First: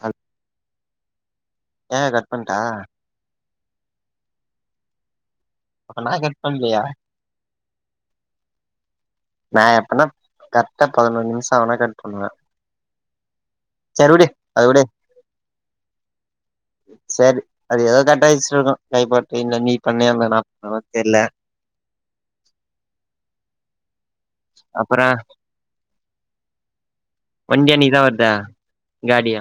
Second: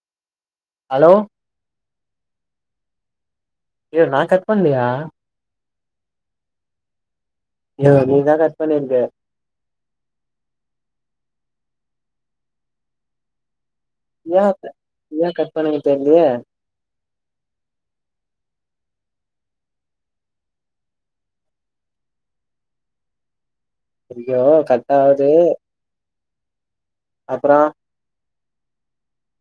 ஹல் அலோ ஏங்க கட் பண்ட்டா யோ நா கட் பண்லயா அப்ப நா கட் பண்லயா யொ நீதா கட் பண்ணிருக்க நா எப்பனா கரெக்ட்டா பதினோர் நிமிஷொ ஆனா கட் பண்ணுவ ஏ அப்ப ஏ கட் பண்ணாங்க தெர்லையே சேரி அது ஏதோ கட்டாய்ச்சிர்க்கு கைப்பட்டு இல்ல நீ பண்ணு இல்ல நா [inaudible] தெர்ல ஐயோ அப்பறோ கட்டாவுதே வண்டி என்னக்கி தா வருது காடியா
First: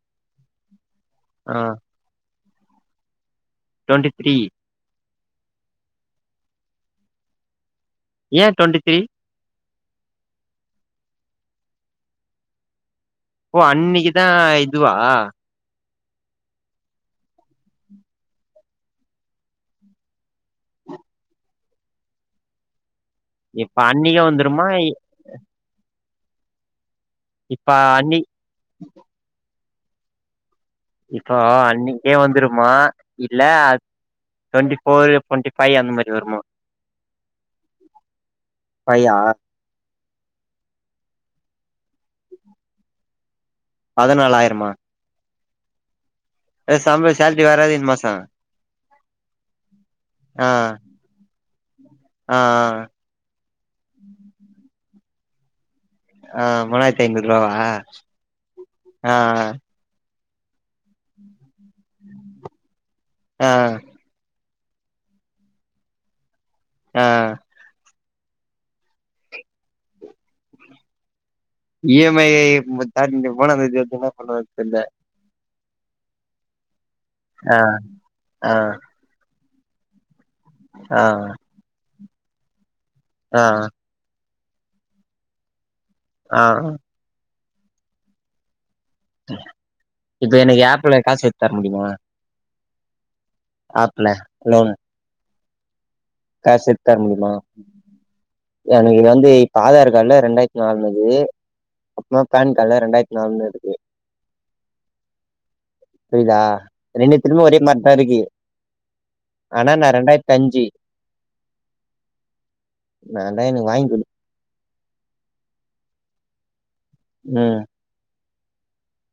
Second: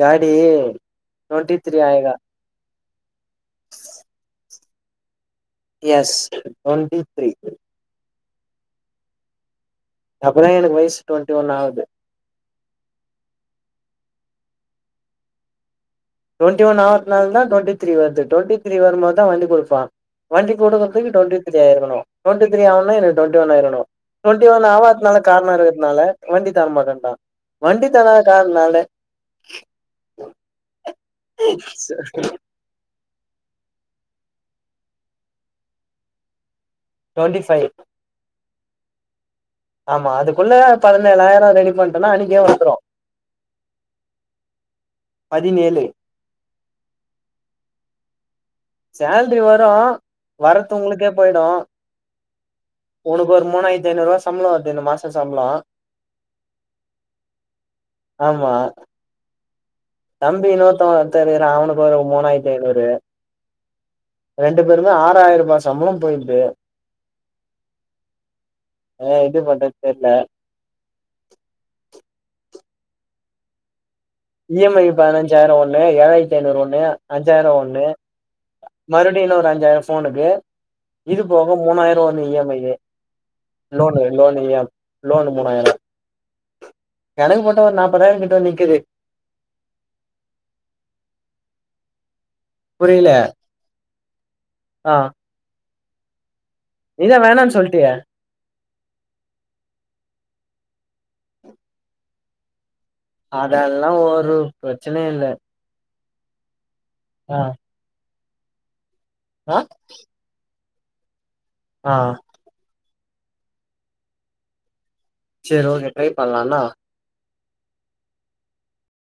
காடி ட்வொண்ட்டி ஆ த்ரி ஆயேகா twenty three yes twenty three ஏன் டுவெண்ட்டி த்ரீ அப்பதான் எனக்கு வயசு டுவெண்ட்டி ஒன் ஆகுது ஓ அன்னைக்குதான் இதுவா டுவெண்டி ஒன் அவஹனால தான் டவண்டி தரீ வருது டுவண்ட்ட தரீ வரும்போதான் வண்டி கொடுப்பான் வண்டி கொடுக்கறக்கு டுவெண்டி த்ீயிருக்கும் டுவெி தரீ ஆனா என டுவென்டி ஒன் இப்ப இருக்கணும் அன்னைக்கே டுவென்டி வந்துருமா ஒன் ஆகாத காரணம் இருக்குறதுநால வண்டி தரமாட்டன்டாங்க இப்ப வண்டி அன்னி தானாக்காரனால இப்போ அன்னைக்கே வந்துருமா இல்ல டுவென்டி போர் டுவென்டி ஃபைவ் அந்த மாதிரி வருமா டுவென்டி ஃபைவ் பையா ஆமாாம் அதுக்குள்ள அது அதுக்குள்ள பதினேழாயிரம் ரெடி பண்ணிட்டேனா அன்னைக்கே வந்துடும் பதினாலாயிரமா பதினேழு பேசாம சாலரி வராதுன்ன இந்த மாசம் சேல்ரி வரும் வரது உங்களுக்கே போயிடும் ஆ உனக்கு ஒரு மூணாயிரத்திஐநூறுூபா சம்பளம் வருது இந்த மாசம் சம்பளம் ஆஹ் மூணாயிறது ஐநூறு ரூபாவா ஆமா ஆஹ் தம்பி நூத்த தெரியற அவனுக்கு ஒரு மூணாயிரத்தி ஐந்நூறு ஆ ரெண்டு பேருமே ஆறாயிரம் ரூபா சம்பளம் போயிடுது ஆஹ் என்கிட்ட பத்து வாட்டி கேட்ட இஎம்ஐ [unintelligible] இஎம்ஐ பதினஞ்சாயிரம் ஒண்ணு ஏழாயிரத்தி ஐநூறு ஒண்ணு ஆ அஞ்சாயிரம் ஒண்ணு, ஆ மறுபடியும் இன்னொரு அஞ்சாயிரம் போனுக்கு ஆ இது போக மூணாயிரம் ஒரு இஎம்ஐ, ஆ லோனு லோன் லோன் மூணாயிரம் ஆஹ்ஹ் கணக்கு போட்டா ஒரு நாற்பதாயிரம் கிட்டு வந்து நிக்குது இப்ப எனக்கு ஆப்பிள காசு எத்து தர முடியுமா புரியல மாப்பிள்ளை இன்னொன்னு காசு எத்தனை நீதா முடியுமா வேணான்னு சொல்ட்டியே எனக்கு வந்து இப்ப ஆதார் கார்டுல ரெண்டாயிரத்தி நாலு, அப்புறமா பான் கார்டுல ரெண்டாயிரத்தி நாலுனு இருக்கு அதெல்லாம் ஒரு பிரச்சனையும் இல்லை புரியுதா ரெண்டுத்துக்கும் ஒரே பார்டா இருக்கு ஆனாண்ணா ரெண்டாயிரத்தி அஞ்சு ஆஹ் வேணும்னா எனக்கு வாங்கிக்குடு சரி ஓகே டிரை பண்ணலாம்னா ஆ உம்